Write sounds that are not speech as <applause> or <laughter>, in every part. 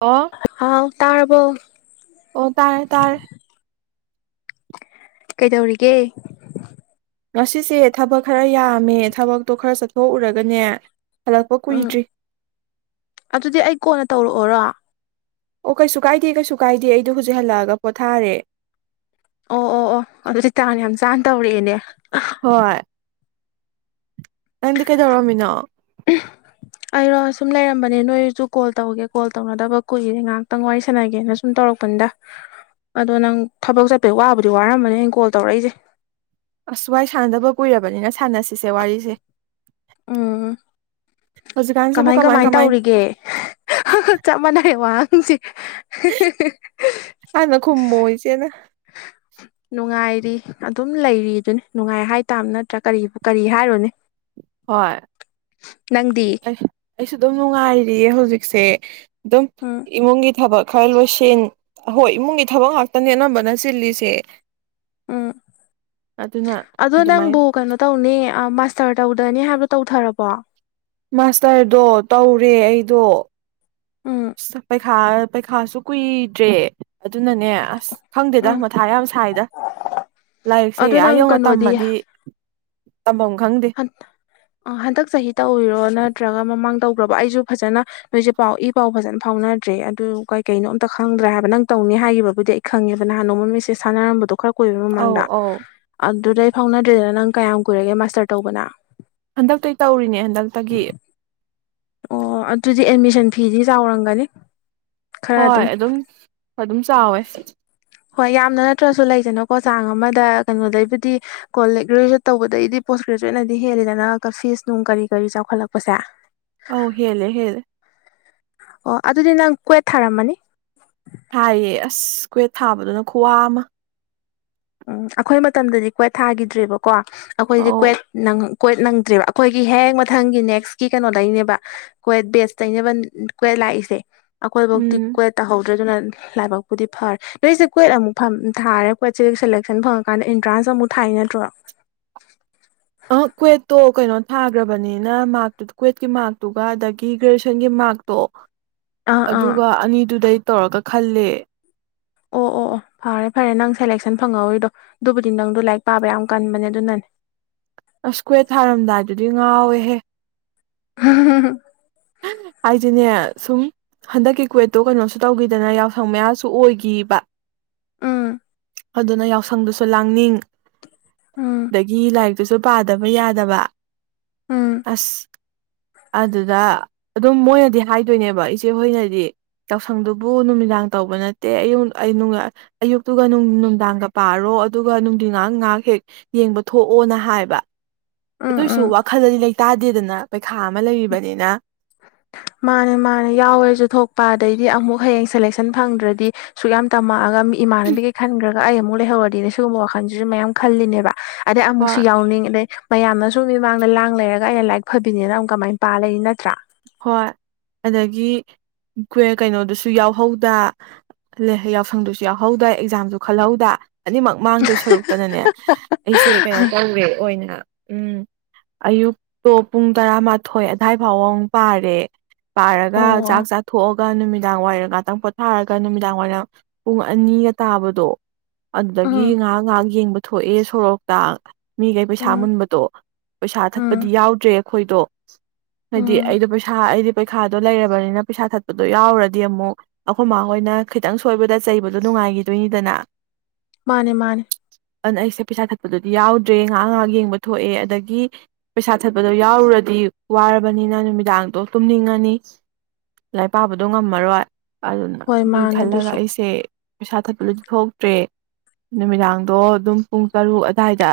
ꯑꯣ ꯍꯥꯎ ꯇꯔꯕꯣ ꯑꯣ ꯇꯥꯔꯦ ꯇꯥꯔꯦ ꯀꯩꯗꯧꯔꯤꯒꯦ ꯉꯁꯤꯁꯦ ꯊꯕꯛ ꯈꯔ ꯌꯥꯝꯃꯦ ꯊꯕꯛꯇꯣ ꯈꯔ ꯆꯠꯊꯣꯛꯎꯔꯒꯅꯦ ꯍꯜꯂꯛꯄ ꯎꯝ ꯀꯨꯏꯗ꯭ꯔꯤ ꯑꯗꯨꯗꯤ ꯑꯩ ꯀꯣꯟꯅ ꯇꯧꯔꯛꯑꯣꯔꯣ ꯑꯣ ꯀꯩꯁꯨ ꯀꯥꯏꯗꯦ ꯀꯩꯁꯨ ꯀꯥꯏꯗꯦ ꯑꯩꯗꯣ ꯍꯧꯖꯤꯛ ꯍꯜꯂꯛꯑꯒ ꯄꯣꯊꯥꯔꯦ ꯑꯣ ꯑꯣ ꯑꯣ ꯑꯗꯨꯗꯤ ꯆꯥꯡꯅꯦ ꯌꯥꯝ ꯆꯥꯅ ꯇꯧꯔꯛꯑꯦꯅꯦ ꯍꯣꯏ ꯅꯪꯗꯤ ꯀꯩꯗꯧꯔꯝꯃꯤꯅꯣ ꯎ ꯑꯩꯔꯣ ꯑꯁꯨꯝ ꯂꯩꯔꯝꯕꯅꯦ ꯅꯣꯏꯁꯨ ꯀꯣꯜ ꯇꯧꯒꯦ ꯀꯣꯜ ꯇꯧꯅꯗꯕ ꯀꯨꯏꯔꯦ ꯉꯥꯏꯍꯥꯛꯇꯪ ꯋꯥꯔꯤ ꯁꯥꯟꯅꯒꯦꯅ ꯁꯨꯝ ꯇꯧꯔꯛꯄꯅꯤꯗ ꯑꯗꯣ ꯅꯪ ꯊꯕꯛ ꯆꯠꯄꯩ ꯋꯥꯕꯨꯗꯤ ꯋꯥꯔꯝꯕꯅꯤ ꯑꯩꯅ ꯀꯣꯜ ꯇꯧꯔꯛꯏꯁꯦ ꯑꯁ ꯋꯥꯏ ꯁꯥꯟꯅꯗꯕ ꯀꯨꯏꯔꯕꯅꯤꯅ ꯁꯥꯟꯅꯁꯤꯁꯦ ꯋꯥꯔꯤꯁꯦ ꯎꯝ ꯀꯃꯥꯏ ꯀꯃꯥꯏ ꯇꯧꯔꯤꯒꯦ ꯆꯞ ꯃꯥꯟꯅꯔꯦ ꯋꯥꯍꯪꯁꯦ <unintelligible> ꯈꯨꯃꯃꯣ ꯏꯆꯦꯅ <inaudible> ꯅꯨꯡꯉꯥꯏꯔꯤ ꯑꯗꯨꯝ ꯂꯩꯔꯤꯗꯨꯅꯤ ꯅꯨꯡꯉꯥꯏ ꯍꯥꯏꯇꯥꯕ ꯅꯠꯇ꯭ꯔꯥ ꯀꯔꯤꯕ ꯀꯔꯤ ꯍꯥꯏꯔꯣꯅꯤ <unintelligible> ꯍꯣꯏ ꯑꯩ ꯑꯩꯁꯨ ꯑꯗꯨꯝ ꯅꯨꯡꯉꯥꯏꯔꯤꯌꯦ ꯍꯧꯖꯤꯛꯁꯦ ꯑꯗꯨꯝ ꯎꯝ ꯏꯃꯨꯡꯒꯤ ꯊꯕꯛ ꯈꯔ ꯂꯣꯏꯁꯟ ꯑꯍꯣꯏ ꯏꯃꯨꯡꯒꯤ ꯊꯕꯛ ꯉꯥꯛꯇꯅꯦ ꯑꯅꯝꯕꯅ ꯆꯤꯜꯂꯤꯁꯦ ꯎꯝ ꯑꯗꯨꯅ ꯑꯗꯨ ꯑꯗꯨꯃꯥꯏꯅ ꯅꯪꯕꯨ ꯀꯩꯅꯣ ꯇꯧꯅꯤ ꯑ ꯃꯥꯁꯇꯔ ꯇꯧꯗꯅꯤ ꯍꯥꯏꯕꯗꯣ ꯇꯧꯊꯔꯕꯣ ꯃꯥꯁꯇꯔꯗꯣ ꯇꯧꯔꯦ ꯑꯩꯗꯣ ꯎꯝ ꯄꯩꯈꯥ ꯄꯩꯈꯥꯁꯨ ꯀꯨꯏꯗ꯭ꯔꯦ ꯑꯗꯨꯅꯅꯦ ꯑꯁ ꯈꯪꯗꯦꯗ ꯎꯝ ꯃꯊꯥ ꯌꯥꯝ ꯁꯥꯏꯗ ꯂꯥꯏꯔꯤꯛꯁꯦ ꯑꯗꯣ ꯏꯍꯥꯛ ꯅꯪ ꯌꯧꯅ ꯀꯩꯅꯣꯗꯤ ꯇꯝꯃꯗꯤ ꯇꯝꯐꯝ ꯈꯪꯗꯦ ꯍꯟꯗꯛ ꯆꯍꯤ ꯇꯧꯕꯔꯤꯔꯣ ꯅꯠꯇ꯭ꯔꯒ ꯃꯃꯥꯡ ꯇꯧꯈ꯭ꯔꯕ ꯑꯩꯁꯨ ꯐꯖꯅ ꯅꯣꯏꯁꯦ ꯄꯥꯎꯢ ꯏꯄꯥꯎ ꯐꯖꯅ ꯐꯥꯎꯅꯗ꯭ꯔꯦ ꯑꯗꯨ ꯀꯩ ꯀꯩꯅꯣ ꯑꯝꯇ ꯈꯪꯗ꯭ꯔꯥ ꯍꯥꯏꯕ ꯅꯪ ꯇꯧꯅꯤ ꯍꯥꯏꯈꯤꯕꯕꯨꯗꯤ ꯈꯪꯉꯦꯗꯅ ꯅꯍꯥꯟ ꯅꯣꯡꯃ ꯃꯤꯁꯦꯖ ꯁꯥꯟꯅꯔꯝꯕꯗ ꯈꯔ ꯀꯨꯏꯕꯩ ꯑꯧ ꯃꯃꯥꯡꯗ ꯑꯧ ꯑꯗꯨꯗꯩ ꯑꯩ ꯐꯥꯎꯅꯗ꯭ꯔꯦꯗꯅ ꯅꯪ ꯀꯌꯥꯝ ꯀꯨꯏꯔꯒꯦ ꯃꯥꯁꯇꯔ ꯇꯧꯕꯅ ꯍꯟꯗꯛꯇꯩ ꯇꯧꯔꯤꯅꯦ ꯍꯟꯗꯛꯇꯒꯤ ꯑꯣ ꯑꯗꯨꯗꯤ ꯑꯦꯠꯃꯤꯁꯟ ꯐꯤꯗꯤ ꯆꯥꯎꯔꯝꯒꯅꯤ ꯍꯣꯏ ꯑꯗꯨꯝ ꯑꯗꯨꯝ ꯆꯥꯎꯋꯦ ꯍꯣꯏ ꯌꯥꯝꯅ ꯅꯠꯇ꯭ꯔꯁꯨ ꯂꯩꯗꯅ ꯀꯣ ꯆꯥꯡ ꯑꯃꯗ ꯀꯩꯅꯣꯗꯩꯕꯨꯗꯤ ꯀꯣ ꯂꯦꯛꯔꯤꯒ ꯇꯧꯕꯗꯩꯗꯤ ꯄꯣꯁ ꯒ꯭ꯔꯦꯖꯨꯋꯦꯠꯅꯗꯤ ꯍꯦꯜꯂꯤꯦꯗꯅ ꯐꯤꯁ ꯅꯨꯡ ꯀꯔꯤ ꯀꯔꯤ ꯆꯥꯎꯈꯠꯂꯛꯄꯁꯦ <inaudible> ꯑꯧ ꯍꯦꯂꯦ ꯍꯦꯂꯦ ꯑꯣ ꯑꯗꯨꯗꯤ ꯅꯪ ꯀꯣꯏꯠ ꯊꯔꯝ ꯃꯅꯤ ꯊꯥꯌꯦ ꯑꯁ ꯀ꯭ꯋꯦꯠ ꯊꯥꯕꯗꯨꯅ ꯈꯨꯋꯥ ꯑꯃ ꯎꯝ ꯑꯩꯈꯣꯏ ꯃꯇꯝꯗꯗꯤ ꯀ꯭ꯋꯦꯠ ꯊꯥꯈꯤꯗ꯭ꯔꯦꯕꯀꯣ ꯑꯩꯈꯣꯏꯗꯤ ꯑꯧ ꯀ꯭ꯋꯦꯠ ꯅꯪ ꯀꯣꯏꯠ ꯅꯪꯗ꯭ꯔꯦꯕ ꯑꯩꯈꯣꯏꯒꯤ ꯍꯦꯛ ꯃꯊꯪꯒꯤ ꯅꯦꯛꯁꯀꯤ ꯀꯩꯅꯣ ꯗꯩꯅꯦꯕ ꯀ꯭ꯣꯏꯠ ꯕꯦꯁ ꯇꯩꯅꯕ ꯀ꯭ꯋꯠ ꯂꯥꯛꯏꯁꯦ ꯑꯩꯈꯣꯏꯐꯥꯎꯗꯤ ꯎꯝ ꯀ꯭ꯋꯦꯠ ꯇꯥꯍꯧꯗ꯭ꯔꯦꯗꯨꯅ ꯂꯥꯏꯕꯛꯄꯨꯗꯤ ꯐꯔꯦ ꯅꯣꯏꯁꯦ ꯀ꯭ꯋꯦꯠ ꯑꯃꯨꯛ ꯐ ꯊꯥꯔꯦ ꯀ ꯆꯦ ꯁꯦꯂꯦꯛꯁꯟ ꯐꯪꯉꯀꯥꯟꯗ ꯑꯦꯟꯇ꯭ꯔꯥꯟꯁ ꯑꯃꯨꯛ ꯊꯥꯏ ꯅꯠꯇ꯭ꯔꯣ ꯑ ꯀ꯭ꯋꯦꯠꯇꯣ ꯀꯩꯅꯣ ꯊꯥꯈ꯭ꯔꯕꯅꯤꯅ ꯃꯥꯔꯛꯇꯨ ꯀ꯭ꯋꯦꯠꯀꯤ ꯃꯥꯔꯛꯇꯨꯒ ꯑꯗꯒꯤ ꯒ꯭ꯔꯦꯖꯨꯋꯦꯁꯟꯒꯤ ꯃꯥꯔꯛꯇꯣ <inaudible> ꯑꯥ ꯑꯗꯨꯒ ꯑꯅꯤꯗꯨꯗꯩ ꯇꯧꯔꯒ ꯈꯜꯂꯦ ꯑꯣ ꯑꯣ ꯑꯣ ꯐꯔꯦ ꯐꯔꯦ ꯅꯪ ꯁꯦꯂꯦꯛꯁꯟ ꯐꯪꯍꯧꯔꯤꯗꯣ ꯑꯗꯨꯕꯨꯗꯤ ꯅꯪꯗꯣ ꯂꯥꯏꯔꯤꯛ ꯄꯥꯕ ꯌꯥꯝ ꯀꯟꯕꯅꯦ ꯑꯗꯨꯅꯅꯦ ꯑꯁ ꯀ꯭ꯦꯠ ꯊꯥꯔꯝꯗꯥꯏꯗꯨꯗꯤ ꯉꯥꯎꯋꯦꯍꯦ <unintelligible> ꯑꯩꯁꯨꯅꯦ ꯁꯨꯝ ꯍꯟꯗꯛꯀꯤ ꯀꯨꯋꯦꯠꯇꯨ ꯀꯩꯅꯣꯁꯨ ꯇꯧꯈꯤꯗꯅ ꯌꯥꯎꯁꯪ ꯃꯌꯥꯁꯨ ꯑꯣꯏꯈꯤꯏꯕ ꯎꯥ ꯑꯗꯨꯅ ꯌꯥꯎꯁꯪꯗꯁꯨ ꯂꯥꯡꯅꯤꯡ ꯎꯝ ꯑꯗꯒꯤ ꯂꯥꯏꯔꯤꯛꯇꯨꯁꯨ ꯄꯥꯗꯕ ꯌꯥꯗꯕ ꯎꯝ ꯑꯁ ꯑꯗꯨꯗ ꯑꯗꯨꯝ ꯃꯣꯏꯅꯗꯤ ꯍꯥꯏꯗꯣꯏꯅꯦꯕ ꯏꯆꯦ ꯍꯣꯏꯅꯗꯤ ꯌꯥꯎꯁꯪꯗꯨꯕꯨ ꯅꯨꯃꯤꯗꯥꯡ ꯇꯧꯕ ꯅꯠꯇꯦ ꯑꯌ ꯑꯌꯨꯛꯇꯨꯒ ꯅꯨꯡꯗꯥꯡꯒ ꯄꯥꯔꯣ ꯑꯗꯨꯒ ꯅꯨꯡꯊꯤꯟ ꯉ ꯉꯥꯏꯍꯥꯛ ꯍꯦꯛ ꯌꯦꯡꯕ ꯊꯣꯛꯑꯣꯅ ꯍꯥꯏꯕ ꯎꯝ ꯑꯗꯨꯑꯣꯏꯁꯨ ꯎꯝ ꯋꯥꯈꯜ ꯑꯗꯤ ꯂꯩꯇꯥꯗꯦꯗꯅ ꯄꯩꯈꯥ ꯑꯃ ꯂꯩꯔꯤꯕꯅꯤꯅ ꯃꯥꯅꯦ ꯃꯥꯅꯦ ꯌꯥꯎꯋꯦꯁꯨ ꯊꯣꯛꯄ ꯑꯗꯩꯗꯤ ꯑꯃꯨꯛ ꯍꯌꯦꯡ ꯁꯦꯂꯦꯛꯁꯟ ꯐꯪꯗ꯭ꯔꯗꯤ ꯁꯨꯛ ꯌꯥꯝ ꯇꯝꯃꯛꯑꯒ ꯃꯤ ꯏꯃꯥꯟꯅꯕꯤꯈꯩ ꯈꯟꯈ꯭ꯔꯒ ꯑꯩ ꯑꯃꯨꯛ ꯂꯩꯍꯧꯔꯗꯤꯅꯦ ꯁꯤꯒꯨꯝꯕ ꯋꯥꯈꯜꯁꯤꯁꯨ ꯃꯌꯥꯝ ꯈꯜꯂꯤꯅꯦꯕ ꯑꯗꯩ ꯑꯃꯨꯛꯁꯨ ꯍꯣꯏ ꯌꯥꯎꯅꯤꯡ ꯑꯗꯩ ꯃꯌꯥꯝꯅ ꯁꯨꯝ ꯃꯤꯃꯥꯡꯗ ꯂꯥꯡ ꯂꯩꯔꯒ ꯑꯩꯅ ꯂꯥꯏꯔꯤꯛ ꯐꯕꯤꯅꯤꯅ ꯑꯗꯨꯝ ꯀꯃꯥꯏꯅ ꯄꯥ ꯂꯩꯅꯤ ꯅꯠꯇ꯭ꯔꯥ ꯍꯣꯏ ꯑꯗꯒꯤ ꯀꯩꯅꯣꯗꯨꯁꯨ ꯌꯥꯎꯍꯧꯗ ꯌꯥꯎꯁꯪꯗꯨꯁꯨ ꯌꯥꯎꯍꯧꯗ ꯑꯦꯛꯖꯥꯝꯁꯨ ꯈꯜꯍꯧꯗ ꯑꯅꯤꯃꯛ ꯃꯥꯡꯗꯣꯏ ꯁꯔꯨꯛꯇꯅꯅꯦ ꯑꯩꯁꯦ ꯀꯩꯅꯣ ꯇꯧꯋꯦ ꯑꯣꯏꯅ ꯎꯝ ꯑꯌꯨꯛꯇꯣ ꯄꯨꯡ ꯇꯔꯥꯃꯥꯊꯣꯏ ꯑꯗꯥꯏ ꯐꯥꯎꯕ ꯑꯃꯨ ꯄꯥꯔꯦ ꯄꯥꯔꯒ ꯆꯥꯛ ꯑꯣ ꯆꯥ ꯊꯣꯛꯑꯒ ꯅꯨꯃꯤꯗꯥꯡ ꯋꯥꯏꯔꯝ ꯉꯥꯛꯇꯪ ꯄꯣꯊꯥꯔꯒ ꯅꯨꯃꯤꯗꯥꯡ ꯋꯥꯏꯔꯝ ꯄꯨꯡ ꯑꯅꯤꯒ ꯇꯥꯕꯗꯣ ꯑꯗꯨꯗꯒꯤ ꯎꯝ ꯉꯥꯏꯍꯥꯛ ꯉꯥꯏꯍꯥꯛ ꯌꯦꯡꯕ ꯊꯣꯛꯑꯦ ꯁꯣꯔꯣꯛꯇ ꯃꯤꯈꯩ ꯄꯩꯁꯥ ꯎꯝ ꯃꯨꯟꯕꯗꯣ ꯄꯩꯁꯥ ꯊꯛꯄꯗꯤ ꯎꯝ ꯌꯥꯎꯗ꯭ꯔꯦ ꯑꯩꯈꯣꯏꯗꯣ ꯍꯥꯏꯗꯤ ꯎꯝ ꯑꯩꯗꯣ ꯄꯩꯁꯥ ꯑꯩꯗꯤ ꯄꯩꯈꯥꯗꯣ ꯂꯩꯔꯕꯅꯤꯅ ꯄꯩꯁꯥ ꯊꯠꯄꯗꯣ ꯌꯥꯎꯔꯗꯤ ꯑꯃꯨꯛ ꯑꯩꯈꯣꯏ ꯃꯥ ꯍꯣꯏꯅ ꯈꯤꯇꯪ ꯁꯣꯏꯕꯗ ꯆꯩꯕꯗꯣ ꯅꯨꯡꯉꯥꯏꯈꯤꯗꯣꯏꯅꯤꯗꯅ ꯃꯥꯅꯦ ꯃꯥꯅꯦ ꯑꯗꯨꯅ ꯑꯩꯁꯦ ꯄꯩꯁꯥ ꯊꯠꯄꯗꯨꯗꯤ ꯌꯥꯎꯗ꯭ꯔꯦ ꯉꯥꯍꯥꯛ ꯉꯥꯍꯥꯛ ꯌꯦꯡꯕ ꯊꯣꯛꯑꯦ ꯑꯗꯥꯒꯤ ꯄꯩꯁꯥ ꯊꯠꯄꯗꯣ ꯌꯥꯎꯔꯨꯔꯗꯤ ꯋꯥꯔꯕꯅꯤꯅ ꯅꯨꯃꯤꯠ ꯅꯨꯃꯤꯗꯥꯡꯗꯣ ꯇꯨꯝꯅꯤꯡꯉꯅꯤ ꯂꯥꯏꯔꯤꯛ ꯄꯥꯕꯗꯣ ꯉꯝꯃꯔꯣꯏ ꯑꯗꯨꯅ ꯍꯣꯏ ꯑꯗꯨꯒꯤ ꯃꯥꯅꯦ ꯈꯜꯂꯒ ꯑꯗꯨꯁꯨ ꯑꯩꯁꯦ ꯄꯩꯁꯥ ꯊꯠꯄꯗꯗꯤ ꯊꯣꯛꯇ꯭ꯔꯦ ꯅꯨꯃꯤꯗꯥꯡꯗꯣ ꯑꯗꯨꯝ ꯄꯨꯡ ꯇꯔꯨꯛ ꯑꯗꯥꯏꯗ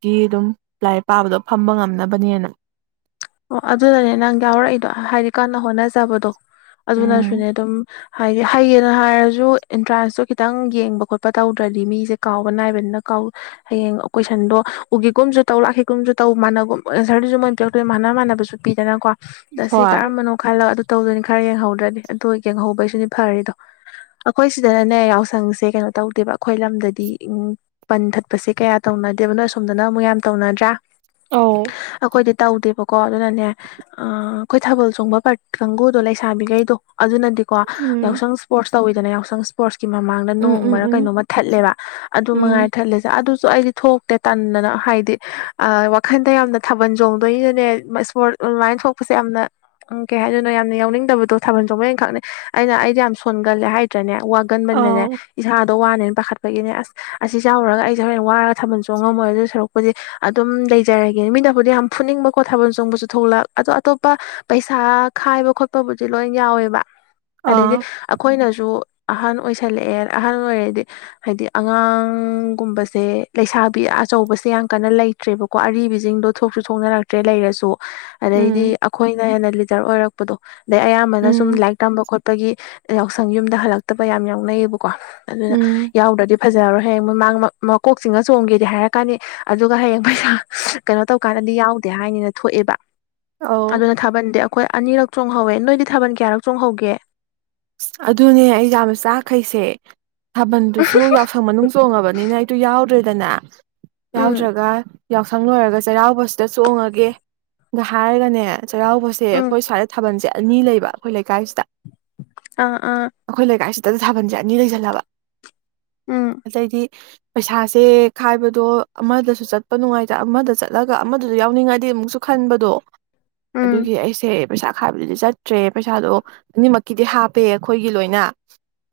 ꯒꯤ ꯑꯗꯨꯝ ꯂꯥꯏꯔꯤꯛ ꯄꯥꯕꯗꯣ ꯐꯝꯕ ꯉꯝꯅꯕꯅꯦꯅ ꯑꯣ ꯑꯗꯨꯅꯅꯦ ꯅꯪ ꯌꯥꯎꯔꯛꯏꯗꯣ ꯍꯥꯏꯗꯤ ꯀꯟꯅ ꯍꯣꯠꯅꯖꯕꯗꯣ ꯎꯝ ꯑꯗꯨꯅꯁꯨꯅꯦ ꯑꯗꯨꯝ ꯍꯥꯏꯗꯤ ꯍꯩꯌꯦꯅ ꯍꯥꯏꯔꯁꯨ ꯑꯦꯟꯇ꯭ꯔꯥꯟꯁꯇꯣ ꯈꯤꯇꯪ ꯌꯦꯡꯕ ꯈꯣꯠꯄ ꯇꯧꯗ꯭ꯔꯗꯤ ꯃꯤꯁꯦ ꯀꯥꯎꯕ ꯅꯥꯏꯕꯅꯤꯅ ꯀꯥꯎ ꯍꯌꯦꯡ ꯀꯣꯏꯁꯟꯗꯣ ꯎꯒꯤꯒꯨꯝꯁꯨ ꯇꯧ ꯂꯥꯛꯈꯤꯒꯨꯝꯁꯨ ꯇꯧ ꯃꯥꯅꯒꯨꯝ ꯑꯦꯟꯁꯔꯗꯨꯁꯨ ꯃꯣꯏ ꯄꯤꯔꯛꯇꯣꯏꯗꯣ ꯃꯥꯅꯥ ꯃꯥꯅꯥꯕꯁꯨ ꯄꯤꯗꯅꯀꯣ ꯑꯂꯤ ꯍꯣꯏ ꯀꯔꯝꯕꯅꯣ ꯈꯜꯂꯒ ꯇꯧꯗꯣꯏꯅꯤ ꯈꯔ ꯌꯦꯡꯍꯧꯗ꯭ꯔꯗꯤ ꯑꯗꯨ ꯌꯦꯡꯍꯧꯕꯩꯁꯨꯅꯤ ꯐꯔꯤꯗꯣ ꯑꯩꯈꯣꯏ ꯁꯤꯗꯅꯅꯦ ꯌꯥꯎꯁꯪꯁꯦ ꯀꯩꯅꯣ ꯇꯧꯗꯦꯕ ꯑꯩꯈꯣꯏ ꯂꯝꯗꯗꯤ ꯎꯝ ꯕꯟ ꯊꯠꯄꯁꯦ ꯀꯌꯥ ꯇꯧꯅꯗꯦꯕ ꯅꯣꯁ ꯑꯁꯣꯝꯗꯅ ꯑꯃꯨꯛ ꯌꯥꯝ ꯇꯧꯅꯗ꯭ꯔꯥ ꯑꯧ ꯑꯩꯈꯣꯏꯗꯤ ꯇꯧꯗꯦ ꯑꯣꯕꯀꯣ ꯑꯗꯨꯅꯅꯦ ꯑꯩꯈꯣꯏ ꯊꯥꯕꯜ ꯆꯣꯡꯕ ꯄꯥꯔ ꯀꯥꯡꯒꯨꯗꯣ ꯂꯩꯁꯥꯕꯤꯈꯩꯗꯣ ꯑꯗꯨꯅꯗꯤꯀꯣ ꯎꯝ ꯌꯥꯎꯁꯪ ꯏꯁꯄꯣꯔꯠꯁ ꯇꯧꯋꯤꯗꯅ ꯌꯥꯎꯁꯪ ꯏꯁꯄꯣꯔꯠꯁꯀꯤ ꯃꯃꯥꯡꯗ ꯎꯝ ꯎꯝ ꯅꯣꯡꯃꯔ ꯎꯝ ꯀꯩꯅꯣꯃ ꯊꯠꯂꯦꯕ ꯑꯗꯨ ꯎꯝ ꯃꯉꯥꯏꯔꯦ ꯊꯠꯂꯤꯁꯦ ꯑꯗꯨꯁꯨ ꯑꯩꯗꯤ ꯊꯣꯛꯇꯦ ꯇꯟꯗꯅ ꯍꯥꯏꯗꯤ ꯈꯣꯗꯦ ꯌꯥꯝꯅ ꯊꯥꯕꯜ ꯆꯣꯡꯗꯣꯏꯅꯦ ꯏꯁꯄꯣꯔꯠ ꯑꯗꯨꯃꯥꯏꯟ ꯁꯣꯛꯄꯁꯦ ꯌꯥꯝꯅ ꯎꯝ ꯀꯩ ꯍꯥꯏꯗꯣꯏꯅꯣ ꯌꯥꯝꯅ ꯌꯥꯎꯅꯤꯡꯗꯕꯗꯣ ꯊꯥꯕꯜ ꯆꯣꯡꯕꯩ ꯈꯥꯛꯅꯤꯡꯕ ꯑꯩꯅ ꯑꯩꯗꯤ ꯌꯥꯝ ꯁꯣꯟꯒꯜꯂꯦ ꯍꯥꯏꯦ ꯅꯇ꯭ꯔꯥꯅꯦ ꯋꯥꯒꯟꯕꯅꯤꯅꯅꯦ ꯑꯥꯎ ꯏꯁꯥꯗꯣ ꯋꯥꯅꯦꯅ ꯄꯥꯈꯠꯄꯒꯤꯅꯦ ꯑꯁ ꯑꯁꯤ ꯆꯥꯔꯨꯔꯒ ꯑꯩꯁꯦ ꯍꯣꯔꯦꯟ ꯋꯥꯔꯒ ꯊꯥꯕꯜ ꯆꯣꯡꯉꯝꯃꯣꯏ ꯑꯗꯨꯏ ꯁꯔꯨꯛꯄꯨꯗꯤ ꯑꯗꯨꯝ ꯂꯩꯖꯔꯒꯦ ꯃꯤꯅꯕꯨꯗꯤ ꯌꯥꯝ ꯐꯨꯅꯤꯡꯕ ꯈꯣꯠ ꯊꯥꯕꯜ ꯆꯣꯡꯕꯁꯨ ꯊꯣꯛꯂꯛ ꯑꯗꯣ ꯑꯇꯣꯞꯄ ꯄꯩꯁꯥ ꯈꯥꯏꯕ ꯈꯣꯠꯄꯕꯨꯗꯤ ꯂꯣꯏ ꯌꯥꯎꯋꯦꯕ ꯑꯗꯩꯗꯤ ꯑꯥ ꯑꯩꯈꯣꯏꯅꯁꯨ ꯑꯍꯟ ꯑꯣꯏꯁꯜꯂꯛꯑꯦ ꯑꯍꯜ ꯑꯣꯏꯔꯗꯤ ꯍꯥꯏꯗꯤ ꯑꯉꯥꯡꯒꯨꯝꯕꯁꯦ ꯂꯩꯁꯥꯕꯤ ꯑꯆꯧꯕꯁꯦ ꯌꯥꯝ ꯀꯟꯅ ꯂꯩ ꯂꯩꯗ꯭ꯔꯦꯕꯀꯣ ꯑꯔꯤꯕꯤꯁꯤꯡꯗꯣ ꯊꯣꯛꯁꯨ ꯊꯣꯛꯅꯔꯛꯇ꯭ꯔꯦ ꯂꯩꯔꯁꯨ ꯑꯗꯩꯗꯤ ꯎꯝ ꯑꯩꯈꯣꯏꯅ ꯍꯦꯟꯅ ꯂꯤꯗꯔ ꯑꯣꯏꯔꯛꯄ ꯗꯣ ꯑꯗꯩ ꯑꯌꯥꯝꯕꯅ ꯁꯨꯝ ꯎꯝ ꯂꯥꯏꯔꯤꯛ ꯇꯝꯕ ꯈꯣꯠꯄꯒꯤ ꯌꯥꯎꯁꯪ ꯌꯨꯝꯗ ꯍꯜꯂꯛꯇꯕ ꯌꯥꯝꯅ ꯌꯥꯎꯅꯩꯌꯦꯕ ꯀꯣ ꯑꯗꯨꯅ ꯎꯝ ꯌꯥꯎꯗꯗꯤ ꯐꯖꯔꯣꯏ ꯍꯌꯦꯡ ꯃꯃꯥꯡ ꯃꯀꯣꯛ ꯆꯤꯡꯉ ꯆꯣꯡꯒꯦꯗꯤ ꯍꯥꯏꯔꯛꯀꯥꯅꯤ ꯑꯗꯨꯒ ꯍꯌꯦꯡ ꯄꯩꯁꯥ ꯀꯩꯅꯣ ꯇꯧꯀꯥꯟꯗꯗꯤ ꯌꯥꯎ ꯍꯥꯏꯅꯤꯅ ꯊꯣꯛꯑꯦꯕ ꯑꯧ ꯑꯗꯨꯅ ꯊꯥꯕꯜꯗꯤ ꯑꯩꯈꯣꯏ ꯑꯅꯤꯔꯛ ꯆꯣꯡꯍꯧꯋꯦ ꯅꯣꯏꯗꯤ ꯊꯥꯕꯜ ꯀꯌꯥꯔꯛ ꯆꯣꯡꯍꯧꯒꯦ ꯑꯗꯨꯅꯦ ꯑꯩ ꯌꯥꯝꯅ ꯆꯥꯈꯩꯁꯦ ꯊꯥꯕꯜꯗꯨꯁꯨ ꯌꯥꯎ ꯌꯥꯎꯁꯪ ꯃꯅꯨꯡ ꯆꯣꯡꯉꯕꯅꯤꯅ ꯑꯩꯗꯣ ꯌꯥꯎꯗ꯭ꯔꯦꯗꯅ ꯎꯝ ꯌꯥꯎꯗ꯭ꯔꯒ ꯌꯥꯎꯁꯪ ꯂꯣꯏꯔꯒ ꯆꯩꯔꯥꯎꯕꯁꯤꯗ ꯆꯣꯡꯉꯒꯦ ꯅ ꯍꯥꯏꯔꯒꯅꯦ ꯆꯩꯔꯥꯎꯕꯁꯦ ꯎꯝ ꯑꯩꯈꯣꯏ ꯁ꯭ꯋꯥꯏꯗ ꯊꯥꯕꯜꯁꯦ ꯑꯅꯤ ꯂꯩꯕ ꯑꯩꯈꯣꯏ ꯂꯩꯀꯥꯏꯁꯤꯗ ꯑꯥ ꯑꯥ ꯑꯩꯈꯣꯏ ꯂꯩꯀꯥꯏꯁꯤꯗ ꯊꯥꯕꯜꯁꯦ ꯑꯅꯤ ꯂꯩꯁꯜꯂꯕ ꯎꯝ ꯑꯗꯩꯗꯤ ꯄꯩꯁꯥꯁꯦ ꯈꯥꯏꯕꯗꯣ ꯑꯃꯗꯁꯨ ꯆꯠꯄ ꯅꯨꯡꯉꯥꯏꯇ ꯑꯃꯗ ꯆꯠꯂꯒ ꯑꯃꯗꯁꯨ ꯌꯥꯎꯅꯤꯡꯉꯛꯑꯗꯤ ꯑꯃꯨꯛꯁꯨ ꯈꯟꯕꯗꯣ ꯎꯝ ꯑꯗꯨꯒꯤ ꯑꯩꯁꯦ ꯄꯩꯁꯥ ꯈꯥꯏꯕꯗꯨꯗꯤ ꯆꯠꯇ꯭ꯔꯦ ꯄꯩꯁꯥꯗꯣ ꯑꯅꯤꯃꯛ ꯀꯤꯗꯤ ꯍꯥꯞꯄꯦ ꯑꯩꯈꯣꯏꯒꯤ ꯂꯣꯏꯅ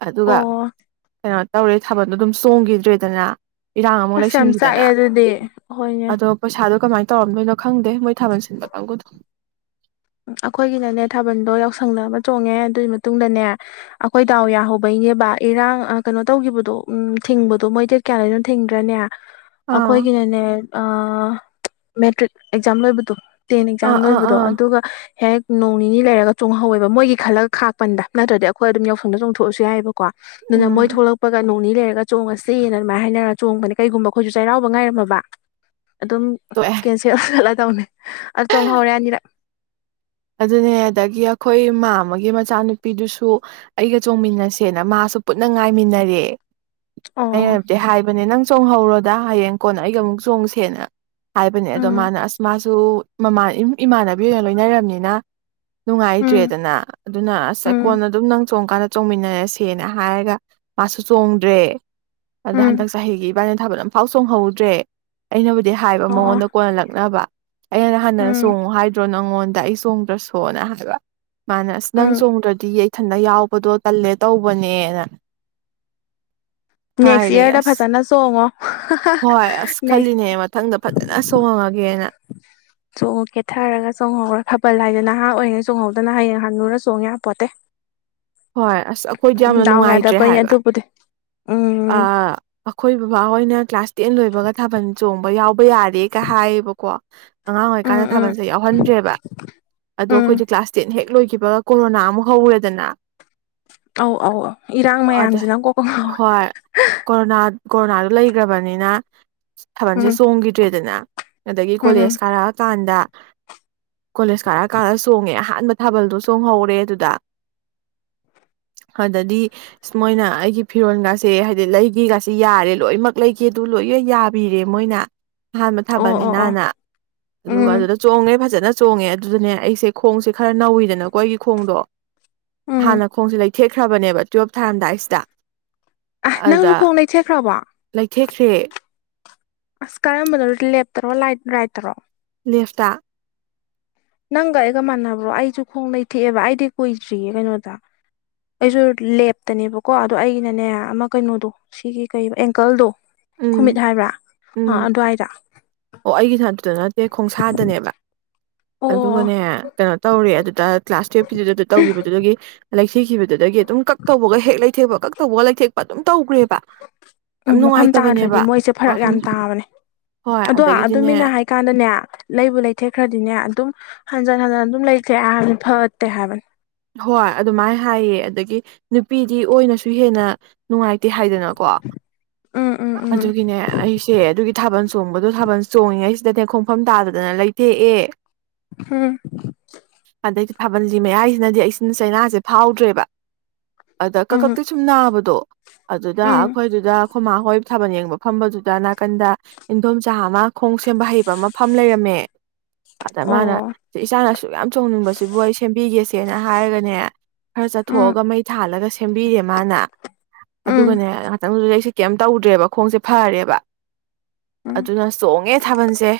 ꯑꯗꯨꯒ ꯑꯣ ꯀꯩꯅꯣ ꯇꯧꯔꯦ ꯊꯥꯕꯜꯗꯣ ꯑꯗꯨꯝ ꯆꯣꯡꯒꯤꯗ꯭ꯔꯦꯗꯅ ꯏꯔꯥꯡ ꯑꯃꯨꯛ ꯑꯁ ꯌꯥꯝ ꯂꯩꯏꯁꯤꯟꯈꯤꯗꯅ ꯆꯥꯛꯑꯦ ꯑꯗꯨꯗꯤ ꯍꯣꯏꯅꯦ ꯑꯗꯣ ꯄꯩꯁꯥꯗꯣ ꯀꯃꯥꯏꯅ ꯇꯧꯔꯝꯗꯣꯏꯅꯣ ꯈꯪꯗꯦ ꯃꯣꯏ ꯊꯥꯕꯜ ꯁꯤꯟꯕ ꯀꯥꯡꯕꯨꯗꯣ ꯑꯩꯈꯣꯏꯒꯤꯅꯅꯦ ꯊꯥꯕꯜꯗꯣ ꯌꯥꯎꯁꯪꯗ ꯑꯃꯥꯑ ꯆꯣꯡꯉꯦ ꯑꯗꯨꯒꯤ ꯃꯇꯨꯡꯗꯅꯦ ꯑꯩꯈꯣꯏ ꯗꯥꯎ ꯌꯥꯍꯧꯕꯩꯅꯦꯕ ꯏꯔꯥꯡ ꯀꯩꯅꯣ ꯇꯧꯈꯤꯕꯗꯣ ꯎ ꯊꯤꯡꯕꯗꯣ ꯃꯣꯏ ꯗꯦꯠ ꯀꯌꯥꯈꯩꯅꯣ ꯊꯤꯡꯗ꯭ꯔꯅꯦ ꯑꯥ ꯑꯩꯈꯣꯏꯒꯤꯅꯅꯦ ꯑ ꯃꯦꯇ꯭ꯔꯤꯛ ꯑꯦꯛꯖꯥꯝ ꯂꯣꯏꯕꯗꯣ ꯇꯦꯟ ꯑꯦꯛꯖꯥꯝ ꯑꯥ ꯑꯥ ꯂꯣꯏꯕꯗꯣ ꯑꯥ ꯑꯗꯨꯒ ꯍꯦꯛ ꯅꯣꯡ ꯅꯤꯅꯤ ꯂꯩꯔꯒ ꯆꯣꯡꯍꯧꯋꯦꯕ ꯃꯣꯏꯒꯤ ꯈꯜꯂꯒ ꯈꯥꯛꯄꯅꯤꯗ ꯅꯠꯇ꯭ꯔꯗꯤ ꯑꯩꯈꯣꯏ ꯑꯗꯨꯝ ꯌꯥꯎꯁꯪꯗ ꯆꯣꯡꯊꯣꯛꯑꯁꯨ ꯌꯥꯏꯕ ꯀꯣ ꯑꯗꯨꯅ ꯃꯣꯏ ꯎꯝ ꯊꯣꯛꯂꯛꯄꯒ ꯅꯣꯡꯅꯤ ꯂꯩꯔꯒ ꯆꯣꯡꯉꯁꯤꯅ ꯑꯗꯨꯃꯥꯏꯅ ꯍꯥꯏꯅꯔꯒ ꯆꯣꯡꯕꯅꯦ ꯀꯩꯒꯨꯝꯕ ꯑꯩꯈꯣꯏꯁꯨ ꯆꯩꯔꯥꯎꯕ ꯉꯥꯏꯔꯝꯃꯕ ꯑꯗꯨꯝ ꯇꯣꯛꯑꯦ ꯑꯁꯤ ꯆꯠꯂ ꯇꯧꯅꯤ ꯑ ꯆꯣꯡꯍꯥꯎꯔꯦ ꯑꯅꯤꯔꯛ ꯑꯗꯨꯅꯦ ꯑꯗꯒꯤ ꯑꯩꯈꯣꯏ ꯃꯥꯝꯃꯒꯤ ꯃꯆꯥꯅꯨꯄꯤꯗꯨꯁꯨ ꯑꯩꯒ ꯆꯣꯡꯃꯤꯟꯅꯁꯦꯅ ꯃꯥꯁꯨ ꯄꯨꯟꯅ ꯉꯥꯏꯃꯤꯟꯅꯔꯦ ꯑꯣ ꯑꯩꯅꯕꯨꯗꯤ ꯍꯥꯏꯕꯅꯤ ꯅꯪ ꯆꯣꯡꯍꯧꯔꯣꯗ ꯍꯌꯦꯡ ꯀꯣꯟꯅ ꯑꯩꯒ ꯑꯃꯨꯛ ꯆꯣꯡꯁꯦꯅ ꯍꯥꯏꯕꯅꯦ ꯑꯗꯣ ꯎꯝ ꯃꯥꯅ ꯑꯁ ꯃꯥꯁꯨ ꯏꯃꯥꯟꯅꯕꯤ ꯑꯣꯏꯅ ꯂꯣꯏꯅꯔꯕꯅꯤꯅ ꯎꯝ ꯅꯨꯡꯉꯥꯏꯇ꯭ꯔꯦꯗꯅ ꯑꯗꯨꯅ ꯑꯁ ꯎꯝ ꯀꯣꯟꯅ ꯑꯗꯨꯝ ꯅꯪ ꯆꯣꯡꯀꯥꯟꯗ ꯆꯣꯡꯃꯤꯟꯅꯔꯁꯦꯅ ꯍꯥꯏꯔꯒ ꯃꯥꯁꯨ ꯆꯣꯡꯗ꯭ꯔꯦ ꯑꯗꯣ ꯎꯝ ꯍꯟꯗꯛ ꯆꯍꯤꯒꯤ ꯏꯕꯥꯏꯅꯤ ꯊꯥꯕꯜ ꯑꯃꯐꯥꯎ ꯆꯣꯡꯍꯧꯗ꯭ꯔꯦ ꯑꯩꯅꯕꯨꯗꯤ ꯍꯥꯏꯕ ꯑꯣ ꯃꯉꯣꯟꯗ ꯀꯣꯟꯅ ꯂꯛꯅꯕ ꯑꯩꯅ ꯍꯟꯗꯅ ꯎꯝ ꯆꯣꯡꯉꯨ ꯍꯥꯏꯗ꯭ꯔꯣ ꯅꯪꯉꯣꯟꯗ ꯑꯩ ꯆꯣꯡꯗ꯭ꯔꯁꯨꯅ ꯍꯥꯏꯕ ꯃꯥꯅ ꯑꯁ ꯅꯪ ꯎꯝ ꯆꯣꯡꯗ꯭ꯔꯗꯤ ꯏꯊꯟꯗ ꯌꯥꯎꯕꯗꯣ ꯇꯜꯂꯦ ꯇꯧꯕꯅꯦꯅ ꯅꯦꯛꯁ ꯍꯥꯏꯔꯦ ꯏꯌꯥꯔꯗ ꯑꯁ ꯐꯖꯅ ꯆꯣꯡꯉꯣ ꯍꯣꯏ ꯑꯁ ꯅꯦꯛꯁ ꯈꯜꯂꯤꯅꯦ ꯃꯊꯪꯗ ꯐꯖꯅ ꯆꯣꯡꯉꯒꯦꯅ <inaudible> ꯆꯣꯡꯉꯣ ꯀꯦꯊꯔꯒ ꯆꯣꯡꯍꯧꯔꯦ ꯊꯥꯕꯜ ꯍꯥꯏꯁꯦ ꯅꯍꯥ ꯑꯣꯏꯔꯤꯉꯩ ꯆꯣꯡꯍꯧꯗꯅ ꯍꯌꯦꯡ ꯍꯥꯟꯅꯨꯔ ꯆꯣꯡ ꯌꯥꯄꯣꯠꯇꯦ ꯍꯣꯏ ꯑꯁ ꯑꯩꯈꯣꯏꯗꯤ ꯌꯥꯝꯅ ꯗꯥꯎ ꯅꯨꯡꯉꯥꯏꯇ꯭ꯔꯦ ꯌꯥꯗꯕꯩꯅꯦ ꯍꯥꯏꯕ ꯑꯗꯨꯕꯨꯗꯤ ꯎꯝ ꯑꯩꯈꯣꯏ ꯕꯕꯥ ꯍꯣꯏꯅ ꯀ꯭ꯂꯥꯁ ꯇꯦꯟ ꯂꯣꯏꯕꯒ ꯊꯥꯕꯜ ꯆꯣꯡꯕ ꯌꯥꯎꯕ ꯌꯥꯔꯦꯒ ꯍꯥꯏꯌꯦꯕꯀꯣ ꯑꯉꯥꯡ ꯎꯝ ꯑꯣꯏꯔꯤꯀꯥꯟꯗ ꯎꯝ ꯊꯥꯕꯜꯁꯦ ꯌꯥꯎꯍꯟꯗ꯭ꯔꯦꯕ ꯑꯗꯣ ꯎꯝ ꯑꯩꯈꯣꯏꯗꯤ ꯀ꯭ꯂꯥꯁ ꯇꯦꯟ ꯍꯦꯛ ꯂꯣꯏꯈꯤꯕꯒ ꯀꯣꯔꯣꯅꯥ ꯑꯃꯨꯛ ꯍꯧꯔꯦꯗꯦꯅ ꯑꯧ ꯑꯧ ꯑꯧ ꯏꯔꯥꯡ ꯑꯗ ꯃꯌꯥꯝꯁꯤꯅ ꯉꯥꯎꯋꯦ ꯍꯣꯏ ꯀꯣꯔꯣꯅꯥ ꯀꯣꯔꯣꯅꯥꯗꯨ ꯂꯩꯈ꯭ꯔꯕꯅꯤꯅ ꯊꯥꯕꯜꯁꯦ ꯎꯝ ꯆꯣꯡꯈꯤꯗ꯭ꯔꯦꯗꯅ ꯑꯗꯒꯤ ꯀꯣꯂꯦꯖ ꯎꯝ ꯀꯥꯔꯛꯑꯀꯥꯟꯗ ꯀꯣꯂꯦꯖ ꯀꯥꯔꯛꯑꯀꯥꯟꯗ ꯆꯣꯡꯉꯦ ꯑꯍꯥꯟꯕ ꯊꯥꯕꯜꯗꯣ ꯆꯣꯡꯍꯧꯔꯦ ꯑꯗꯨꯗ ꯑꯗꯗꯤ ꯃꯣꯏꯅ ꯑꯩꯒꯤ ꯐꯤꯔꯣꯜꯒꯥꯁꯦ ꯍꯥꯏꯗꯤ ꯂꯩꯒꯦꯒꯁꯤ ꯌꯥꯔꯦ ꯂꯣꯏꯅꯃꯛ ꯂꯩꯒꯦ ꯑꯗꯨ ꯂꯣꯏꯅ ꯌꯥꯕꯤꯔꯦ ꯃꯣꯏꯅ ꯑꯍꯥꯟꯕ ꯑꯣ ꯑꯣ ꯑꯣ ꯊꯥꯕꯜꯅꯤꯅꯥꯅ ꯑꯗꯨꯒ ꯎꯝ ꯑꯗꯨꯗ ꯆꯣꯡꯉꯦ ꯐꯖꯅ ꯆꯣꯡꯉꯦ ꯑꯗꯨꯗꯅꯦ ꯑꯩꯁꯦ ꯈꯣꯡꯁꯦ ꯈꯔ ꯅꯧꯋꯤꯗꯅꯀꯣ ꯑꯩꯒꯤ ꯈꯣꯡꯗꯣ ꯎꯝ ꯍꯥꯟꯅ ꯈꯣꯡꯁꯦ ꯂꯩꯊꯦꯛꯈ꯭ꯔꯕꯅꯦꯕ ꯇꯨꯌꯦꯜꯞ ꯊꯥꯔꯝꯗꯥꯏꯁꯤꯗ ꯑ ꯅꯪꯁꯨ ꯑꯗꯨꯗ ꯈꯣꯡ ꯂꯩꯊꯦꯛꯈ꯭ꯔꯕꯣ ꯂꯩꯊꯦꯛꯈ꯭ꯔꯦ ꯑꯁ ꯀꯔꯝꯕꯅꯣ ꯂꯦꯞꯇꯔꯣ ꯂꯥꯏꯠ ꯔꯥꯏꯠꯠꯇꯔꯣ ꯂꯦꯐꯇ ꯅꯪꯒ ꯑꯩꯒ ꯃꯥꯟꯅꯕ꯭ꯔꯣ ꯑꯩꯁꯨ ꯈꯣꯡ ꯂꯩꯩꯊꯦꯛꯑꯦꯕ ꯑꯩꯗꯤ ꯀꯨꯏꯗ꯭ꯔꯤꯌꯦ ꯀꯩꯅꯣꯗ ꯑꯩꯁꯨ ꯂꯦꯞꯇꯅꯦꯕꯀꯣ ꯑꯗꯣ ꯑꯩꯩꯅꯅꯦ ꯑꯃ ꯀꯩꯅꯣꯗꯣ ꯁꯤꯒꯤ ꯀꯩ ꯑꯦꯡꯀꯜꯗꯣ ꯈꯨꯃꯤꯠ ꯎꯝ ꯍꯥꯏꯕ꯭ꯔꯥ ꯑ ꯎꯝ ꯑꯗꯨꯋꯥꯏꯗ ꯑꯣ ꯑꯩꯒꯤꯅ ꯑꯗꯨꯗ ꯅꯠꯇꯦ ꯈꯣꯡꯁꯥꯗꯅꯦꯕ ꯑꯣ ꯑꯣ ꯑꯣ ꯑꯗꯨꯒꯅꯦ ꯀꯩꯅꯣ ꯇꯧꯔꯦ ꯑꯗꯨꯗ ꯀ꯭ꯂꯥꯁ ꯇꯨꯌꯦꯐꯀꯤꯗꯨꯗꯨ ꯇꯧꯈꯤꯕꯗꯨꯗꯒꯤ ꯂꯩꯊꯤꯈꯤꯕꯗꯨꯗꯒꯤ ꯑꯗꯨꯝ ꯀꯛ ꯇꯧꯕꯒ ꯍꯦꯛ ꯂꯩꯊꯦꯛꯄ ꯀꯛ ꯇꯧꯕꯒ ꯂꯩꯊꯦꯛ ꯑꯗꯨꯝ ꯇꯧꯈ꯭ꯔꯦꯕ ꯎꯝ ꯌꯥꯝ ꯃꯐꯝ ꯇꯥꯗ꯭ꯔꯗꯤ ꯅꯨꯡꯉꯥꯏꯇꯕꯅꯦꯕ ꯃꯣꯏꯁꯦ ꯐꯔꯛ ꯃꯐꯝ ꯌꯥꯝ ꯇꯥꯕꯅꯦ ꯍꯣꯏ ꯑꯗꯣ ꯑꯗꯒꯤꯗꯤꯅꯦ ꯑꯗꯨꯃꯤꯅ ꯀꯥꯟꯗꯅꯦ ꯂꯩꯕꯨ ꯂꯩꯊꯦꯛꯈ꯭ꯔꯗꯤꯅꯦ ꯑꯗꯨꯝ ꯍꯟꯖꯤꯟ ꯍꯟꯖꯤꯟ ꯑꯗꯨꯝ ꯂꯩꯊꯦꯛꯑꯦ ꯍꯥꯏꯕꯅꯤ ꯐꯒꯠꯇꯦ ꯍꯥꯏꯕꯅꯤ ꯍꯣꯏ ꯑꯗꯨꯃꯥꯏꯅ ꯍꯥꯏꯌꯦ ꯑꯗꯒꯤ ꯅꯨꯄꯤꯗꯤ ꯑꯣꯏꯅꯁꯨ ꯍꯦꯟꯅ ꯅꯨꯡꯉꯥꯏꯇꯦ ꯍꯥꯏꯗꯅꯀꯣ ꯎꯝ ꯎꯝ ꯎꯝ ꯑꯗꯨꯒꯤꯅꯦ ꯑꯩꯁꯦ ꯑꯗꯨꯒꯤ ꯊꯥꯕꯜ ꯆꯣꯡꯕꯗꯣ ꯊꯥꯕꯜ ꯆꯣꯡꯉꯤꯉꯩꯁꯤꯗꯅꯦ ꯈꯣꯡ ꯃꯐꯝ ꯇꯥꯗꯗꯅ ꯂꯩꯊꯦꯛꯑꯦ ꯍꯝ ꯑꯗꯩꯗꯤ ꯊꯥꯕꯜꯂꯤ ꯃꯌꯥꯏꯁꯤꯅꯗꯤ ꯑꯩꯁꯤꯅ ꯆꯩꯅꯥꯁꯦ ꯐꯥꯎꯗ꯭ꯔꯦꯕ ꯑꯗ ꯎꯝ ꯀꯛꯀꯛꯇꯤ ꯁꯨꯝ ꯅꯥꯕꯗꯣ ꯑꯗꯨꯗ ꯎꯝ ꯑꯩꯈꯣꯏꯗꯨꯗ ꯈꯨꯃꯥ ꯍꯣꯏ ꯊꯥꯕꯜ ꯌꯦꯡꯕ ꯐꯝꯕꯗꯨꯗ ꯅꯥꯀꯟꯗ ꯏꯗꯣꯝꯆꯥ ꯑꯃ ꯈꯣꯡ ꯁꯦꯝꯕ ꯍꯩꯕ ꯑꯃꯐꯝꯝ ꯂꯩꯔꯝꯃꯦ ꯑꯗ ꯃꯥꯅ ꯑꯣ ꯁꯤ ꯏꯆꯥꯅ ꯁꯨꯛ ꯌꯥꯝ ꯆꯣꯡꯅꯤꯡꯕꯁꯤꯕꯨ ꯑꯩ ꯁꯦꯝꯕꯤꯒꯦꯁꯦꯅ ꯍꯥꯏꯔꯒꯅꯦ ꯈꯔ ꯎꯝ ꯆꯠꯊꯣꯛꯑꯒ ꯃꯩ ꯊꯥꯜꯂꯒ ꯁꯦꯝꯕꯤꯔꯦ ꯃꯥꯅ ꯎꯝ ꯑꯗꯨꯒꯅꯦ ꯉꯥꯛꯇꯪꯗꯨꯗ ꯀꯩꯝ ꯇꯧꯗ꯭ꯔꯦꯕ ꯈꯣꯡꯁꯦ ꯐꯔꯦꯕ ꯎꯝ ꯑꯗꯨꯅ ꯆꯣꯡꯉꯦ ꯊꯥꯕꯜꯁꯦ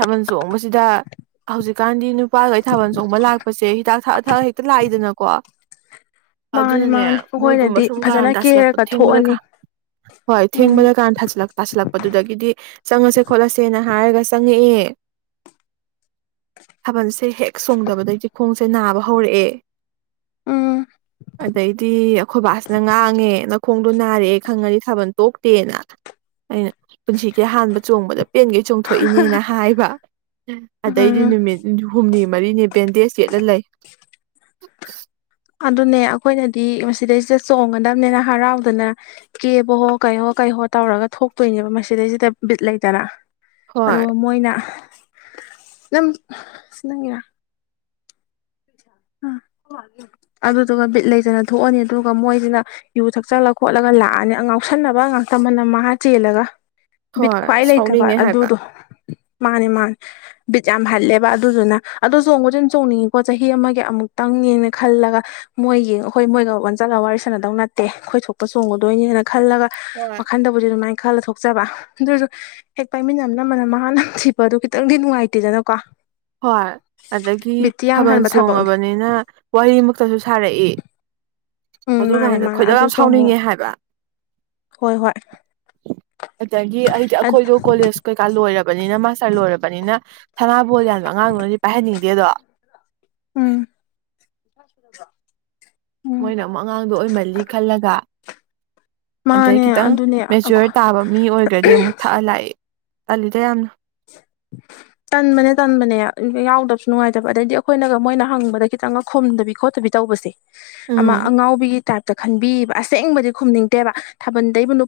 ꯊꯥꯕꯜ ꯆꯣꯡꯕꯁꯤꯗ ꯍꯧꯖꯤꯛꯀꯥꯟꯗꯤ ꯅꯨꯄꯥꯈꯩ ꯊꯥꯕꯜ ꯆꯣꯡꯕ ꯂꯥꯛꯄꯁꯦ ꯍꯤꯗꯥꯛꯊ ꯍꯦꯛꯇ ꯂꯥꯛꯏꯗꯅꯀꯣ ꯃꯥꯅꯤ ꯑꯗꯨꯅꯅꯦ ꯃꯥꯅꯤ ꯃꯣꯏꯒꯨꯝꯕ ꯑꯩꯈꯣꯏꯅꯗꯤ ꯁꯨꯝ ꯀꯥ ꯐꯖꯅ ꯇꯥꯁꯤꯜꯂꯛꯄ ꯀꯦꯔꯒ ꯊꯦꯡꯕꯗ ꯀꯥ ꯊꯣꯛꯑꯅꯤ ꯍꯣꯏ ꯊꯦꯡꯕꯗ ꯎꯝ ꯀꯥꯟꯅ ꯊꯜ ꯇꯥꯁꯤꯜꯂꯛꯄꯗꯨꯗꯒꯤꯗꯤ ꯆꯪꯉꯁꯦ ꯈꯣꯠꯂꯁꯦꯅ ꯍꯥꯏꯔꯒ ꯆꯪꯉꯛꯑꯦ ꯊꯥꯕꯜꯁꯦ ꯍꯦꯛ ꯁꯣꯡꯗꯕꯗꯒꯤꯗꯤ ꯈꯣꯡꯁꯦ ꯅꯥꯕ ꯍꯧꯔꯛꯑꯦ ꯎꯝ ꯑꯗꯩꯗꯤ ꯑꯩꯈꯣꯏ ꯕꯥꯁꯤꯅ ꯉꯥꯡꯉꯦ ꯈꯣꯡꯗꯣ ꯅꯥꯔꯛ ꯈꯪꯉꯗꯤ ꯁꯥꯕꯜ ꯇꯣꯛꯇꯦꯅ ꯑꯩꯅ ꯄꯨꯟꯁꯤꯒꯤ ꯍꯍꯥꯟꯕ ꯆꯣꯡꯕꯗ ꯄꯦꯟꯒꯩ ꯆꯣꯡ ꯊꯣꯛꯣꯛꯏꯅꯦꯅ ꯍꯥꯏꯕ ꯎꯝ ꯑꯗꯩꯗꯤ ꯅꯨꯃꯤꯠ ꯍꯨꯝꯅꯤ ꯃꯔꯤꯅꯤ ꯕꯦꯟꯗꯦꯖ ꯀꯦꯠꯂ ꯂꯩ ꯑꯗꯨꯅꯦ ꯑꯩꯈꯣꯏꯅꯗꯤ ꯃꯁꯤꯗꯩꯁꯤꯗ ꯆꯣꯡꯒꯗꯕꯅꯤꯅ ꯍꯔꯥꯎꯗꯅ ꯀꯦꯕꯍꯣ ꯀꯩꯍꯣ ꯀꯩꯍꯣ ꯇꯧꯔꯒ ꯊꯣꯛꯇꯣꯏꯅꯦꯕ ꯃꯁꯤꯗꯩꯁꯤꯗ ꯕꯤꯠ ꯂꯩꯗꯅ ꯑ ꯍꯣꯏ ꯃꯣꯏꯅ ꯅꯪ ꯁꯤ ꯅꯪꯒꯤꯔꯥ ꯎ ꯑꯗꯨꯗꯨꯒ ꯕꯤꯠ ꯂꯩꯇꯅ ꯊꯣꯛꯑꯅꯤ ꯑꯗꯨꯒ ꯃꯣꯏꯁꯤꯅ ꯌꯨ ꯊꯛꯆꯜꯂ ꯈꯣꯠꯂꯒ ꯂꯥꯛꯑꯅꯤ ꯉꯥꯎꯁꯟꯅꯕ ꯉꯥꯛꯇꯃꯟꯅ ꯃꯍꯥ ꯆꯦꯜꯂꯒ ꯕꯤꯠ ꯍꯣꯏ ꯈ꯭ꯋꯥꯏ ꯂꯩꯇꯕ ꯁꯥꯎꯅꯤꯡꯉꯦ ꯍꯥꯏꯕ ꯑꯗꯨꯗꯣ ꯃꯥꯅꯦ ꯃꯥꯅꯤ ꯕꯤꯠ ꯌꯥꯝ ꯍꯜꯂꯦꯕ ꯑꯗꯨꯗꯨꯅ ꯑꯗꯣ ꯆꯣꯡꯕꯁꯨ ꯑꯗꯨ ꯆꯣꯡꯅꯤꯡꯉꯤꯀꯣ ꯆꯍꯤ ꯑꯃꯒꯤ ꯀꯦ ꯑꯃꯨꯛꯇꯪꯅꯦꯡꯅ ꯈꯜꯂꯒ ꯃꯣꯏꯒꯤ ꯑꯩꯈꯣꯏ ꯃꯣꯏꯒ ꯑꯣꯟ ꯆꯠꯂꯒ ꯋꯥꯔꯤ ꯁꯥꯟꯅꯗꯧ ꯅꯠꯇꯦ ꯈꯣꯏꯊꯣꯛꯄ ꯆꯣꯡꯉꯗꯣꯏꯅꯦꯅ ꯈꯜꯂꯒ ꯍꯣꯏ ꯋꯥꯈꯟꯗꯕꯨꯗꯤ ꯑꯗꯨꯃꯥꯏꯅ ꯈꯜꯂ ꯊꯣꯛꯆꯕ ꯑꯗꯨꯁꯨ ꯍꯦꯛ ꯄꯥꯏꯃꯤꯟꯅ ꯅꯝꯕꯅ ꯃꯍꯅ ꯁꯤꯄ ꯑꯗꯨ ꯈꯤꯇꯪꯗꯤ ꯅꯨꯡꯉꯥꯏꯇꯦꯗꯅꯀꯣ ꯍꯣꯏ ꯑꯗꯒꯤ ꯕꯤꯠꯇꯤ ꯌꯥꯝ ꯊꯥꯕꯜ ꯍꯟꯕ ꯊꯕꯛꯅꯦ ꯆꯣꯡꯉꯕꯅꯤꯅ ꯋꯥꯔꯤꯃꯛꯇꯁꯨ ꯁꯥꯔꯛꯏ ꯎꯝ ꯑꯗꯨ ꯃꯥꯅꯦ ꯀꯥꯟꯗ ꯃꯥꯅꯦ ꯈꯣꯏꯗ ꯌꯥꯝ ꯑꯗꯨꯁꯨ ꯑꯃꯨꯛ ꯁꯥꯎꯅꯤꯡꯉꯦ ꯍꯥꯏꯕ ꯍꯣꯏ ꯍꯣꯏ ꯑꯗꯒꯤ ꯑꯩꯗꯤ ꯑꯩꯈꯣꯏꯗꯣ ꯀꯣꯂꯦꯖ ꯀꯩꯀꯥ ꯂꯣꯏꯔꯕꯅꯤꯅ ꯃꯥꯁꯇꯔ ꯂꯣꯏꯔꯕꯅꯤꯅ ꯁꯅꯥꯕꯣ ꯌꯥ ꯑꯉꯥꯡꯗꯨꯅꯗꯤ ꯄꯥꯏꯍꯟꯅꯤꯡꯗꯦꯗꯣ ꯎꯝ ꯎꯝ ꯃꯣꯏꯅ ꯑꯃꯨꯛ ꯑꯉꯥꯡꯗꯣ ꯑꯣꯏꯃꯜꯂꯤ ꯈꯜꯂꯒ ꯑꯗꯩ ꯃꯥꯅꯦ ꯈꯤꯇꯪ ꯑꯗꯨꯅꯦ ꯃꯦꯆ꯭ꯌꯣꯔ ꯇꯥꯕ ꯃꯤ ꯑꯣꯏꯈ꯭ꯔꯗꯤ ꯑꯃꯨꯛ ꯊꯛꯑ ꯂꯥꯛꯏ ꯇꯂꯤꯗ ꯌꯥꯝꯅ <unintelligible> ꯇꯟꯕꯅꯦ ꯇꯟꯕꯅꯦ ꯌꯥꯎꯗꯕꯁꯨ ꯅꯨꯡꯉꯥꯏꯇꯕ ꯑꯗꯩꯗꯤ ꯑꯩꯈꯣꯏꯅꯒ ꯃꯣꯏꯅ ꯍꯪꯕꯗ ꯈꯤꯇꯪꯒ ꯈꯣꯝꯗꯕꯤ ꯈꯣꯠꯇꯕꯤ ꯇꯧꯕꯁꯦ ꯑꯃ ꯎꯝ ꯑꯉꯥꯎꯕꯤꯒꯤ ꯇꯥꯏꯞꯇ ꯈꯟꯕꯤꯕ ꯑꯁꯦꯡꯕꯗꯤ ꯈꯨꯝꯅꯤꯡꯗꯦꯕ ꯊꯥꯕꯜꯗꯩꯕꯨ ꯅꯨ